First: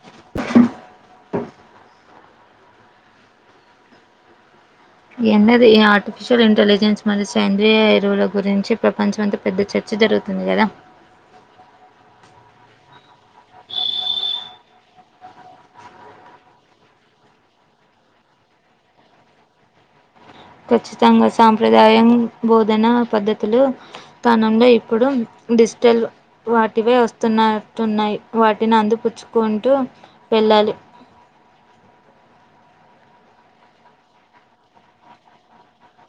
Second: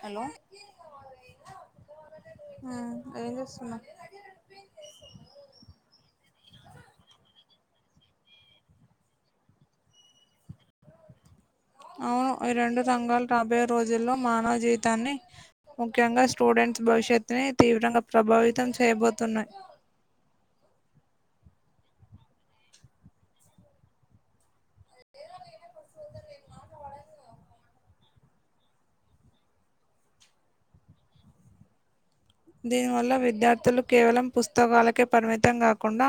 Hello మ్ ఎం చేస్తున్నావ్ ఎన్నది ఆర్టిఫిషియల్ ఇంటెలిజెన్స్ మరియు సేంద్రీయ ఎరువుల గురించి ప్రపంచం అంతా పెద్ద చర్చ జరుగుతుంది కదా అవును ఈ రెండు సంఘలు రాబోయే రోజుల్లో మానవ జీవితాన్ని ముఖ్యంగా స్టూడెంట్స్ బ భవిష్యత్తుని తీవ్రంగా ప్రభావితం చేయబోతున్నాయి ఖచ్చితంగా సాంప్రదాయం బోధన పద్ధతులు స్థానంలో ఎప్ ప్పుడు డిజిటల్ వాటివే వస్తున్నా తున్నాయి వాటిని అందిపుచ్చుకుంటూ వెళ్ళాలి దీని వల్ల విద్యార్థులు కేవలం పుస్తకాలకే పరిమితం కాకుండా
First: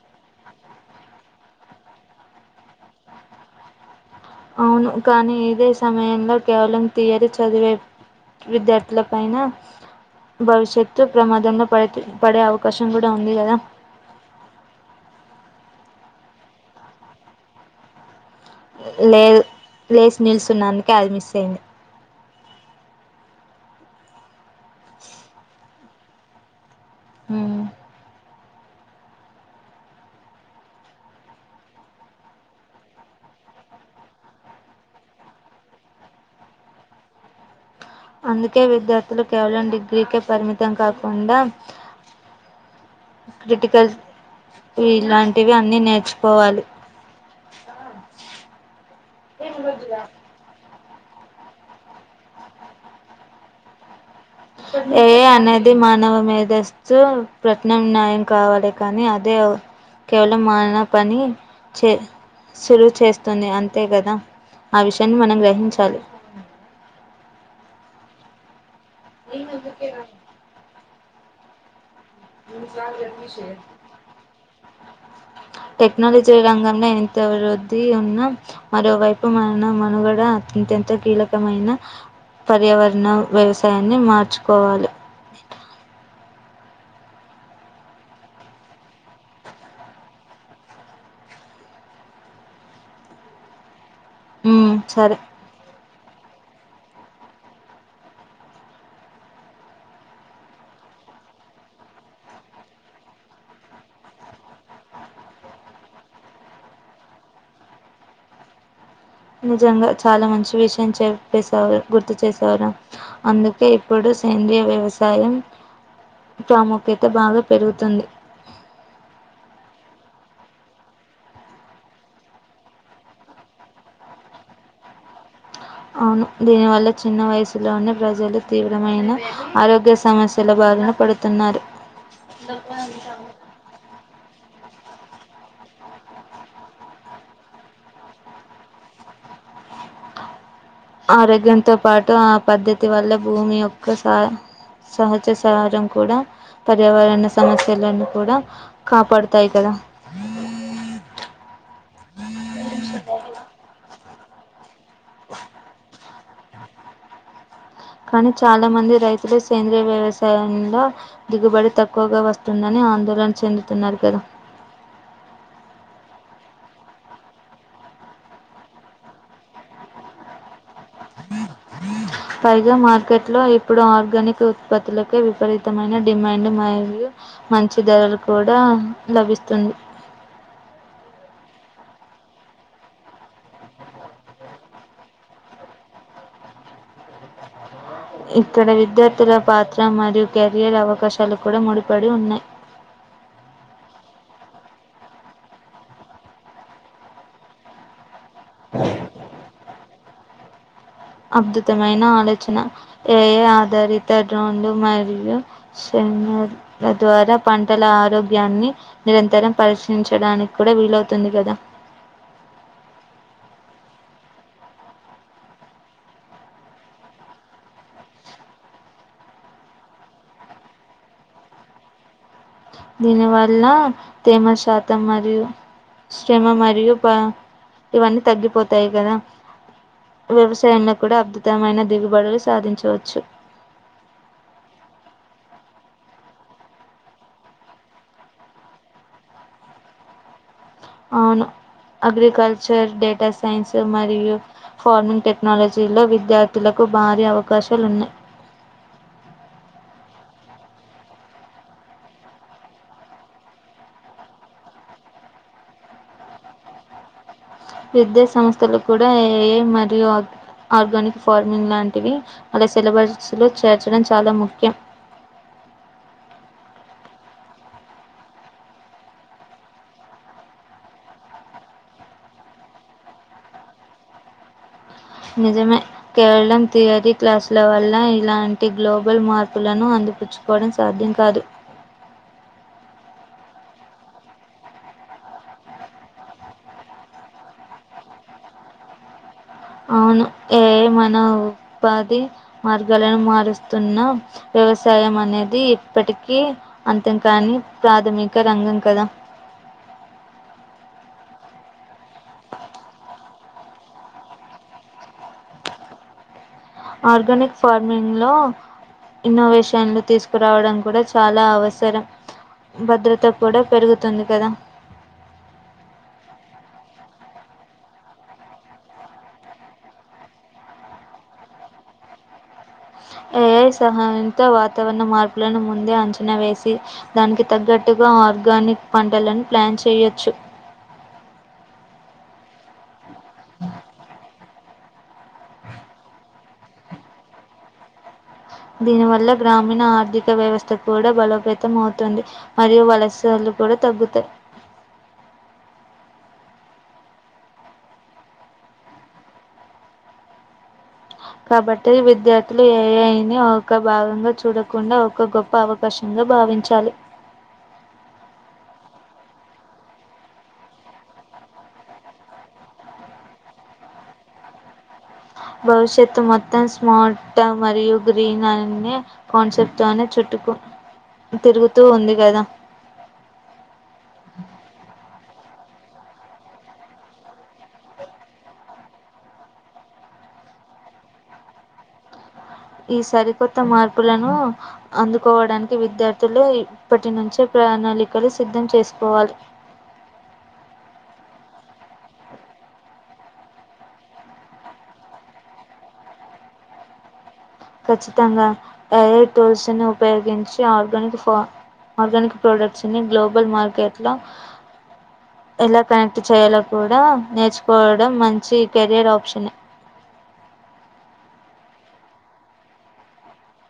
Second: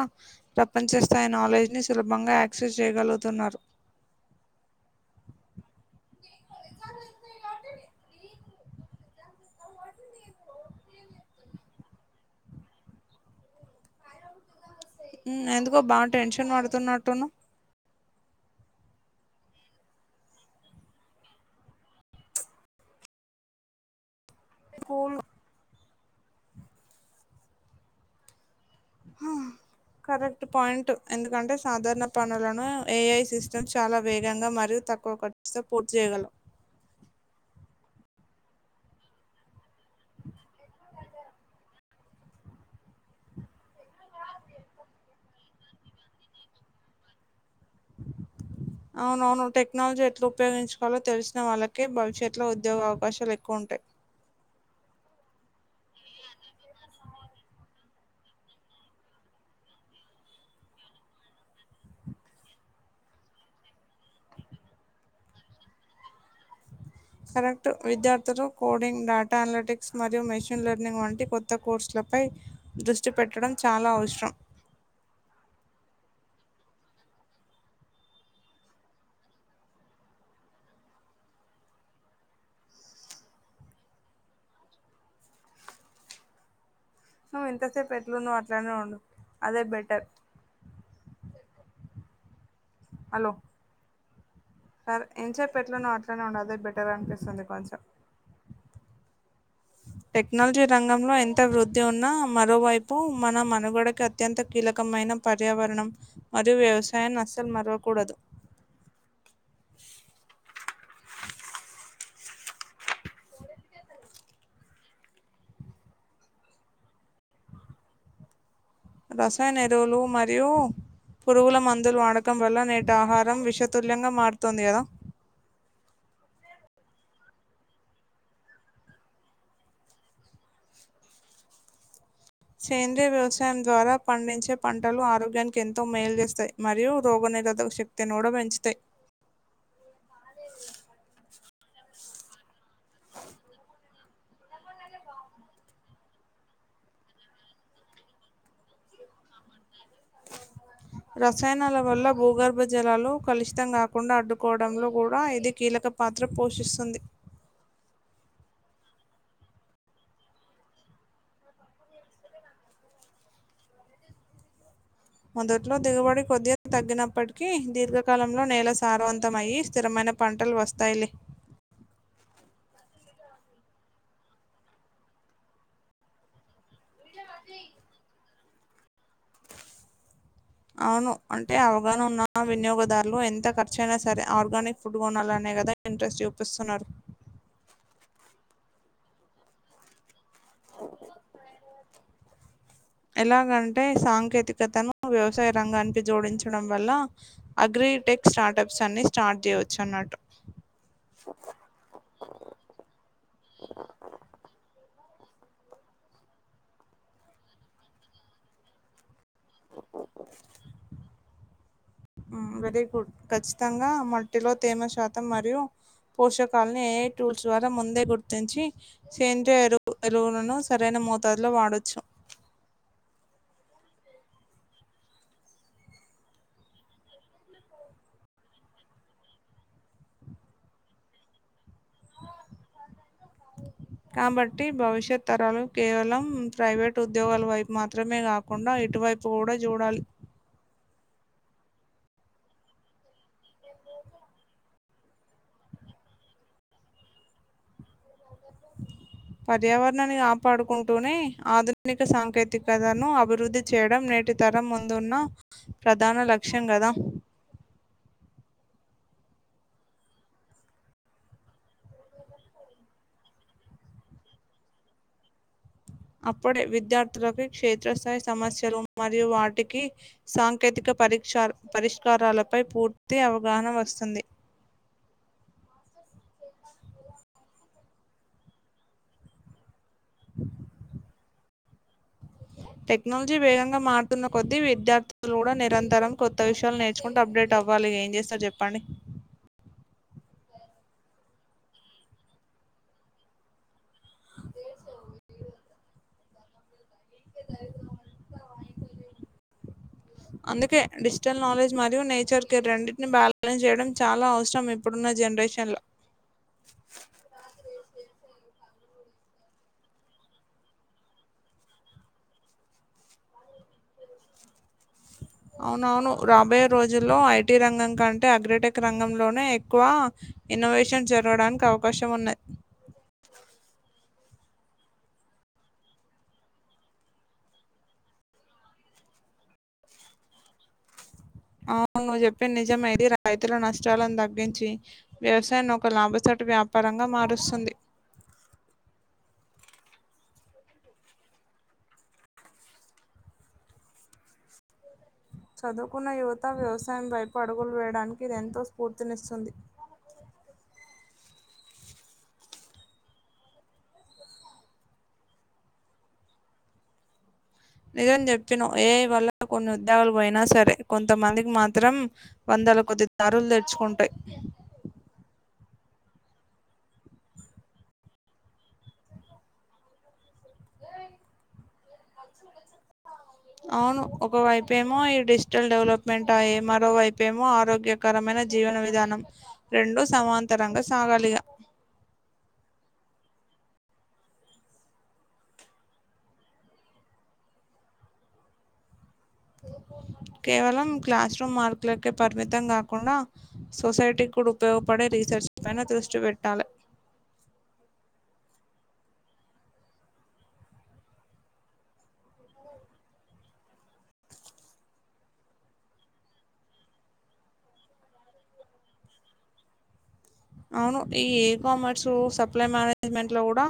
ప్రపంచ స్తాయి నాలెడ్జ్ ని సులభంగా యాక్సెస్ చేయగలుగుతున్నారు అవును కానీ ఇదే సమయంలో కేవలం తీయరి చదివే విద్యార్థుల పైన భవిష్యత్తు ప్రమాదంలో పడ్ పడే అవకాశం కూడా ఉంది కదా మ్ ఎందుకో బాగ టెన్షన్ పడుతున్నట్టున్నవ్ లేదు లేసి నిల్సున్న అందుకే అది మిస్ అయింది కూల్ మ్ హ కరెక్ట్ పాయింట్ ఎందుకంటే సాధారణ పనులను ఏఐ సిస్టమ్ చాలా వేగంగా మరి తక్కువ ఖర్చుతో పూర్తి చేయగలం అందుకే విద్యార్థులు కేవలం డిగ్రీకే పరిమితం కాకుండా క్రిటికల్ ఇలాంటివి అన్నిీ నేర్చుకోవాలి అవునువును టెక్నాలజీ ఎట్లు ఉపయోగించు కోవాలో తెలిసిన వాళ్ళకే భవిష్యత్లో ఉద్యోగ అవకాశాలు ఎక్కువ ఉంటాయి ఏఐ అనేది మానవ మీదస్తు ప్రగ్నం న్యయం కావాలి కానీ అదే కేవలం మన పని చే సులువు చేస్తుంది అంతే కదా ఆ విషయాన్ని మనం గ్రహించాలి కరెక్ట్ విద్యార్థులు కోడింగ్ డేటా అనాలెటిక్స్ మరియు మెషిన్ లెర్నింగ్ వం టి కొత్త కోర్సులపై దృష్టి పెట్టడం చాలా అవసరం టెక్నాలజీ రంగంలో ఎంత అభివృద్ధి ఉన్నా మరోవైపు మ మనుగడ అత్యత కీలక కమైన పర్యావరణ వ్యవసాయాన్ని మార్చుకోవాలి [inaudible] నువ్వు ఇంతసేపు ఎట్లు నువ్వు అట్లానే ఉండు అదే బెటర్ హలో సరే ఇంతసేపు ఏట్లున్నావో అదేబెటర్ అనిపిస్తుంది కొంచెం టెక్నాలజీ రంగంలో ఎంత వృద్ధి ఉన్నా మరోవైపు మన మనుగడకి అత్యంత కీలక మైన పర్యావరణం మరియు వ్యవసాయం అసలు మరవకూడదు నిజంగా చాలా మంచి విషయం చెప్పేసావ్ గుర్తు చేసారు అందుకే ఇప్పుడు సేంద్రీయ వ్యవసాయం ప్రాముఖ్యత బాగా పెరుగుతుంది రసాయన ఎరువులు మరియు పురుగుల మందులు వాడకం వల్ల నేటి ఆహారం విషతుల్యంగా మారుతోంది కదా అవును దీనివల్ల చిన్న వయసులోనే ప్రజలు తీవ్రమైన ఆరోగ్య సమస్యల బ భారిణ పడుతున్నారు సేంద్రీయ వ్యవసాయం ద్వారా పండించే పంటలు ఆరోగ్యానికి ఎంతో మేలు చేేస్తాయి మరియు రోగనిరోధక శక్తిని కూడా పెంచుతయ్ ఏ బదేదు ఆరోగ్యంతో పాటు ఆ పద్ధతి వల్ల భూమి యొక్క సా సహజ సహారం కూడా పర్యావరణ సమస్యలని కూడా కాపాడుతాయి కదా రసాయనాల వల్ల భూగర్భ జలాలు కలుషితం కాకుండా అడ్డు డంలో కూడా ఇది కీలక పాత్ర పోషిస్తుంది కానీ చాలా మంది రైతులు సేంద్రీయ వ్యవసాయంలో దిగుబడి తక్కువగా వస్తుందని ఆ ఆందోళన చెందుతున్నారు కదా మొదట్లో దిగుబడి కొద్ది తగ్గినప్పటికీ దీర్ఘకాలంలో నేల సారవంతమయ్యి స్థిరమైన పంటలు వస్తాయిలే పైగా మార్కెట్లో ఇప్పుడు ఆర్గానిక్ ఉత్పత్తులకే విపరీతమైన డిమాండ్ మరియు మంచి ధరలు కూడా లభిస్తుంది అవును. అంటే అవగాహన ఉన్న వినియోగదారులు ఎంత ఖర్చు అయినా సరే ఆర్గానిక్ ఫుడ్ కొనాలనే కదా ఇంట్రెస్ట్ చూపిస్ స్తున్నారు ఇక్కడ విద్యార్థుల పాత్ర మరియు కెరియర్ అవకాశాలు కూడా ముడిపడి ఉన్నాయ్ ఎలాగంటే సాంకేతికతను వ్యవసాయ రంగానికి జోడించడం వల్ల అగ్రిటెక్ స్టార్టప్స్ అన్ని స్టార్ట్ చేయవచ్చు అన్నట్టు అద్భుతమైన ఆలోచన ఏఐ ఆధారిత డ్రోన్లు మరియు యు సేనేర్త ద్వారా పంటల ఆరోగ్యాన్ని నిరంతరం పరశీలించడానికి కూడా వీలవుతుంది గదా హ్మ్. Very good. ఖచ్చితంగా మట్టిలో తేమ శాతం మరియు పోషకాలను ఏఐ టూల్స్ ద్వారా ముందే గుర్తించి సేంద్రియ ఎరువు ఎరువులను సరైన మోతాదులో వాడొచ్చు దీని వల్ల తేమ శాతం మరియు శ్రమ మరియు ప ఇవన్నీ తగ్గిపోతాయి కదా వ్యవసాయంలో కూడా అద్భుతమైన దిగుబడులు సాధించవచ్చు కాబట్టి భవిష్యత్ తరాలు కేవలం ప్రైవేట్ ఉద్యోగాల వైపు మాత్రమే కాకుండా ఇటువైపు గూడా జూడాలి అవును అగ్రికల్చర్ డేటా సైన్స్ మరియు ఫార్మింగ్ టెక్నాలజీ లో విద్యార్థులకు భారీ అవకాశాలున్నయ్ పర్యావరణాన్ని కాపాడుకుంటూనే ఆధునిక సాంకేతికతను అభివృద్ధి చేయడం నే టి తరం ముందున్న ప్రధాన లక్ష్యం కదా విద్యా సంస్థలు కూడా ఏఐ మరియు ఆర్గానిక్ ఫార్మింగ్ లాంటివి అల సిలబస్ లో చేర్చడం చాలా ముఖ్యం అప్పుడే విద్యార్థులకు క్షేత్రస్థాయి సమస్యలు మరియు వాటికి సాంకేతిక పరిక్షాలు పరిష్కారాలపై పూర్తి అవగాహన వస్తుంది నిజమే కేవలం థియరీ క్లాసుల వల్ల ఇలాంటి గ్లోబల్ మార్పులు లను అందిపుచ్చుకోవడం సాధ్యం కాదు హలో టెక్నాలజీ వేగంగా మారుతున్న కొద్ది విద్యార్థులు కూడా నిరంతరం కొత్త విషయాలు నేర్చుకుంట అప్డేట్ అవ్వాలి మీరు ఏం చేస్తారు చెప్పండి అవును ఏ మన ఉపాధి మార్గాలను మారుస్తున్న వ్యవసాయం అనేది ఇప్పటికీ అంతంకానీ ప్రాథమిక రంగం కదా జనరల్ నాలెడ్జ్ మరియు నేచర్ కి రెండింటిని బ్యాలెన్స్ చేయడం చాలా అవసరం ఇప్పుడున్న జనరేషన్ లో నో సౌండ్ ఆర్గానిక్ ఫార్మర్ లో ఇన్నోవేషన్లు తీసుకురావడం కూడా చాలా అవసరం భద్రత కూడా పెరుగుతుంది కదా అవునవును రాబోయే రోజుల్లో ఐటి రంగం కంటే అగ్రటెక్ రంగంలోనే ఎక్కువ ఇన్నోవేషన్ జరగడానికి అవకాశం ఉన్నది ఏఐ సహాయంతో వాతావరణ మార్పులను ముందే అంచనా వేసి దానికి తగ్గట్టుగా ఆర్గానిక్ పంటలను ప్లాన్ చేయొచ్చు అవును నువ్వు చెప్పింది నిజమే ఇది రైతుల నష్టాలను తగ్గించి వ్యవసాయాన్ని ఒక లాభసాటి వ్యాపారంగా మారుస్తుంది దీని వల్ల గ్రామీణ ఆర్థిక వ్యవస్థ కూడా బలోపేతం అవుతుంది మరియు వలసలు కూడా తగ్గుతాయి వ్యవసాయంలోన చదువుకున్న యువత వ్యవసాయంపైపు అడుగులు వేయడానికి ఇది ఎంతో స్ఫూర్తినిస్తుంది చదువుకున్న యువత వ్యవసాయంలో కాబట్టి విద్యార్థులు ఏఐని ఒక భాగంగా చూడకుండా ఒక గొప్ప అవకాశంగా భావించాలి అవునా నిజం చెప్పినవ్ ఏ ఐ వల్ల కొన్ని ఉద్యోగాలు పోయినా సరే కొంతమందికి మాత్రం ఇందులో కొద్దిగా తారులు తెచుకుంటాయి భవిష్యత్తు మొత్తం స్మార్ట్ మరియు గ్రీన్ అనే కాన్సెప్ట్ చుట్టుకు తిరుగుతూ ఉంది కదా అవును ఒక వైపు ఏమో ఈ డిస్ ఫ్యూచర్ డెవలప్మెంట్ అయ్యే మరోవైపేమో ఆరోగ్యకరమైన జీవన విధానం రెండు సమాంత అంతరంగా సాగాలిగా ఈ సరికొత్త మార్పులను అందుకోవడానికి విద్యార్థులు ఇప్పటి నుంచే ప్రణాళికలు సిద్ధం చేసుకోవాలి ఓహో కేవలం క్లాస్ రూమ్ మార్కులకే పరిమితం కాకుండా సొసైటీ కూడా ఉపయోగపడే రీసెర్చ్ పైన దృష్టి పెట్టాలే ఖచ్చితంగా ఎర్ టూల్స్ ఉపయోగించి ఆర్గానిక్ ఆర్గానిక్ ప్రోడక్ట్ ని గ్లోబల్ మార్కెట్ లో ఎలా కనెక్ట్ చేయాలో కూడా నేర్చుకోవడం మంచి కెరియర్ ఆప్షన్ మంచి అవును ఈ కామర్స్ సప్ల మేనేజ్మెంట్ లో కూడా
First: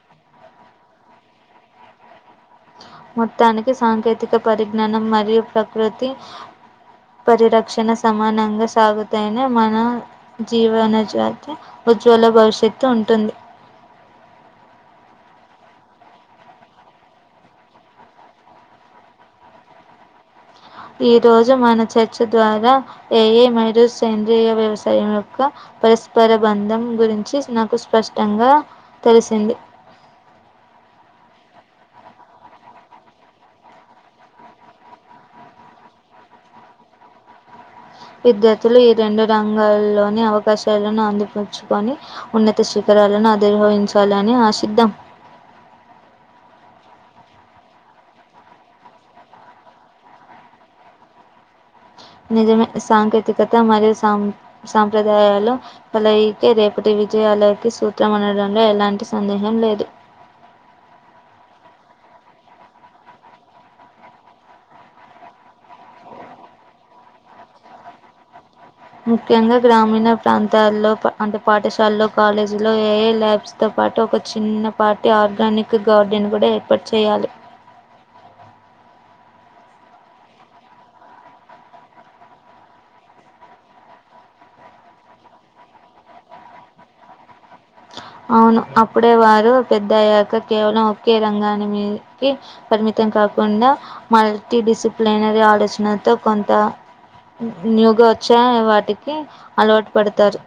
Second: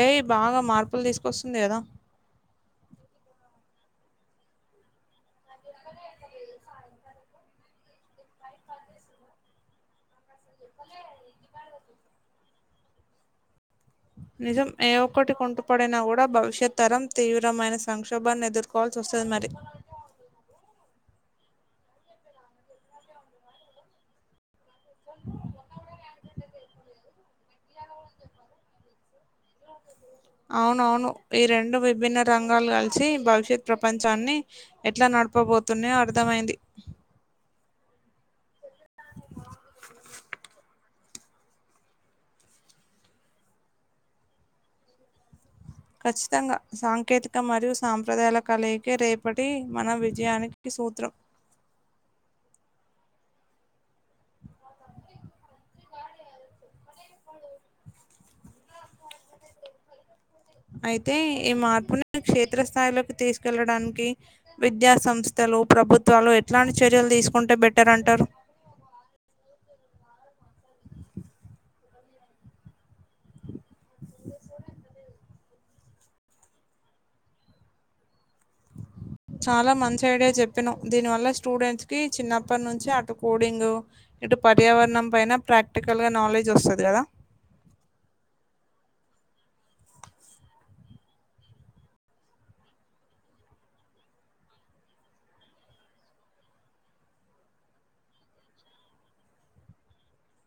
ఏ ఐ బాగా మార్పులు తీసుకొస్తుంది కదా మొత్తానికి సాంకేతిక పరిజ్ఞానం మరియు ప్రకృతి పరిరక్షణ సమానంగా సాగుతనే మన జీవన జాతి ఉజ్వల భవిష్యత్తు ఉంటుంది నిజం ఏ ఒక్కటి కుంటుపడినా కూడా భవిష్యత్ తరం తీవ్రమైన సంక్షోభాన్ని ఎదుర్కోవాల్ సోస్తది మరి ఈ రోజు మన చర్చ ద్వారా ఏయే మైరు సేంద్రీయ వ్యవస్ా యొక్క పరస్పర బంధం గురించి స్పష్టంగా తెలిసింది అవునవును ఈ రెండు విభిన్న రంగాలు కలిసి భవిష్యత్ ప్రపంచాన్ని ఎట్లా న నడుపబోతునే అర్థమైంది విద్యార్థులు ఈ రెండు రంగాల్లోని అవకాశాలను అందిపుంచుకొని ఉన్నత శిఖ ాలను ఆదిర్భవించాలని ఆశిద్ద్దాం ఖచ్చితంగా సాంకేతిక మరియు సాంప్రదాయాల కలయికే రేపటి మన విజయానికి సూత్రం నిజమే సాంకేతికత మరియు సా సాంప్రదాయాలు కలయికే రేపటి విజయాలకి సూత్రం అనడంలో ఎలాంటి సందేహం లేదు అయితే ఈ మార్పుని క్షేత్రస్థాయిలోకి తీసుకెళ్లడానికి విద్యా సంస్థ ప్రభుత్వాలు ఎట్లాంటి చర్యలు తీసుకుంటే బెటర్ అంటారు ముఖ్యంగా గ్రామీణ ప్రాంతాల్లో అంటే పాఠశాలల్లో కాలేజీ లో ఏఐ ల్యాబ్స్ తో పాటు ఒక చిన్నపాటి ఆర్గానిక్ గార్డెన్ కూడా ఏర్పాటు చేయాలి చాలా మంచి ఐడియా చెప్పినవ్ దీని వల్ల స్టూడెంట్స్ కి చిన్నప్పటి నుంచి అటు కోడింగ్ ఇటు పర్యావరణం పైన ప్రాక్టికల్ గా నాలెడ్జ్ వస్తది కదా అవును అప్పుడే వారు పెద్ద అయ్యాక కేవలం ఒకే రంగాని మీదికి పరిమితం కా కాకుండా మల్టీ డిసిప్లినరీ ఆలోచనతో కొంత న్యూగా వచ్చా వాటికి అలవాటు పడుతారు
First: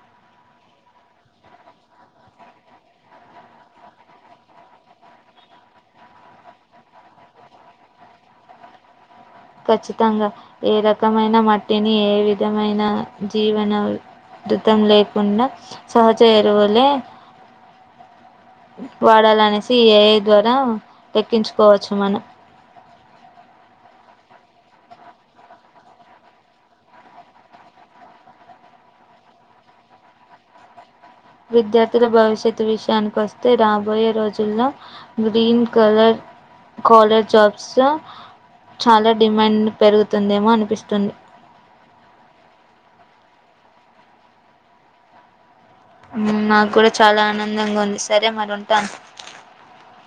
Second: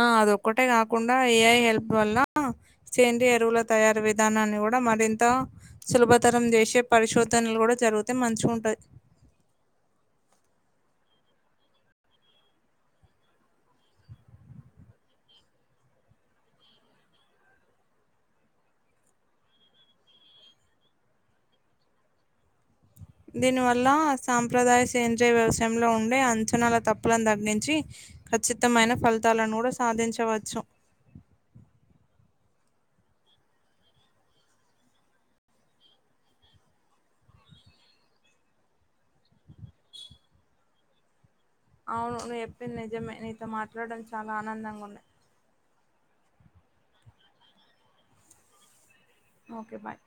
ఆ అది ఒక్కటే కాకుండా ఏఐ హెల్ప్ వల్ల సేంద్రియ ఎరువుల తయారి విధానాన్ని కూ డా మరింత సులభతరం చేసే పరిశోధనలు కూడా జరుగుతే మంచిగ ఉంటాయి ఖచ్చితంగా ఏ రకమైన మట్టిని ఏ విధమైన జీవన తం లేకుండా సహజ ఎరువులే వాడాలనేసి ఈ ఏఐ ద్వారా లెక్కించుకోవచ్చు మనం దీని వల్ల సాంప్రదాయ సేంద్రయ వ్యవసాయంలో ఉండే అంచనాల తప్పులను తగ్గించి ఖచ్చితమైన ఫలితాలను కూడా సాధించవచ్చు విద్యార్థుల భవిష్యత్ విషయానికోస్తే రాబోయే రోజుల్లో గ్రీన్ కలర్ కాలేజ్ జాబ్స్ లో చాలా డిమాండ్ పెరుగుతుందేమో అనిపిస్తుంది అవును నువ్ చెప్పింది నిజమే నీతో మాట్లాడడం చాలా ఆనందంగా ఉంది మ్ నాకు కూడా చాలా ఆనందంగా ఉంది సరే మరి ఉంటాను ఓకే బాయ్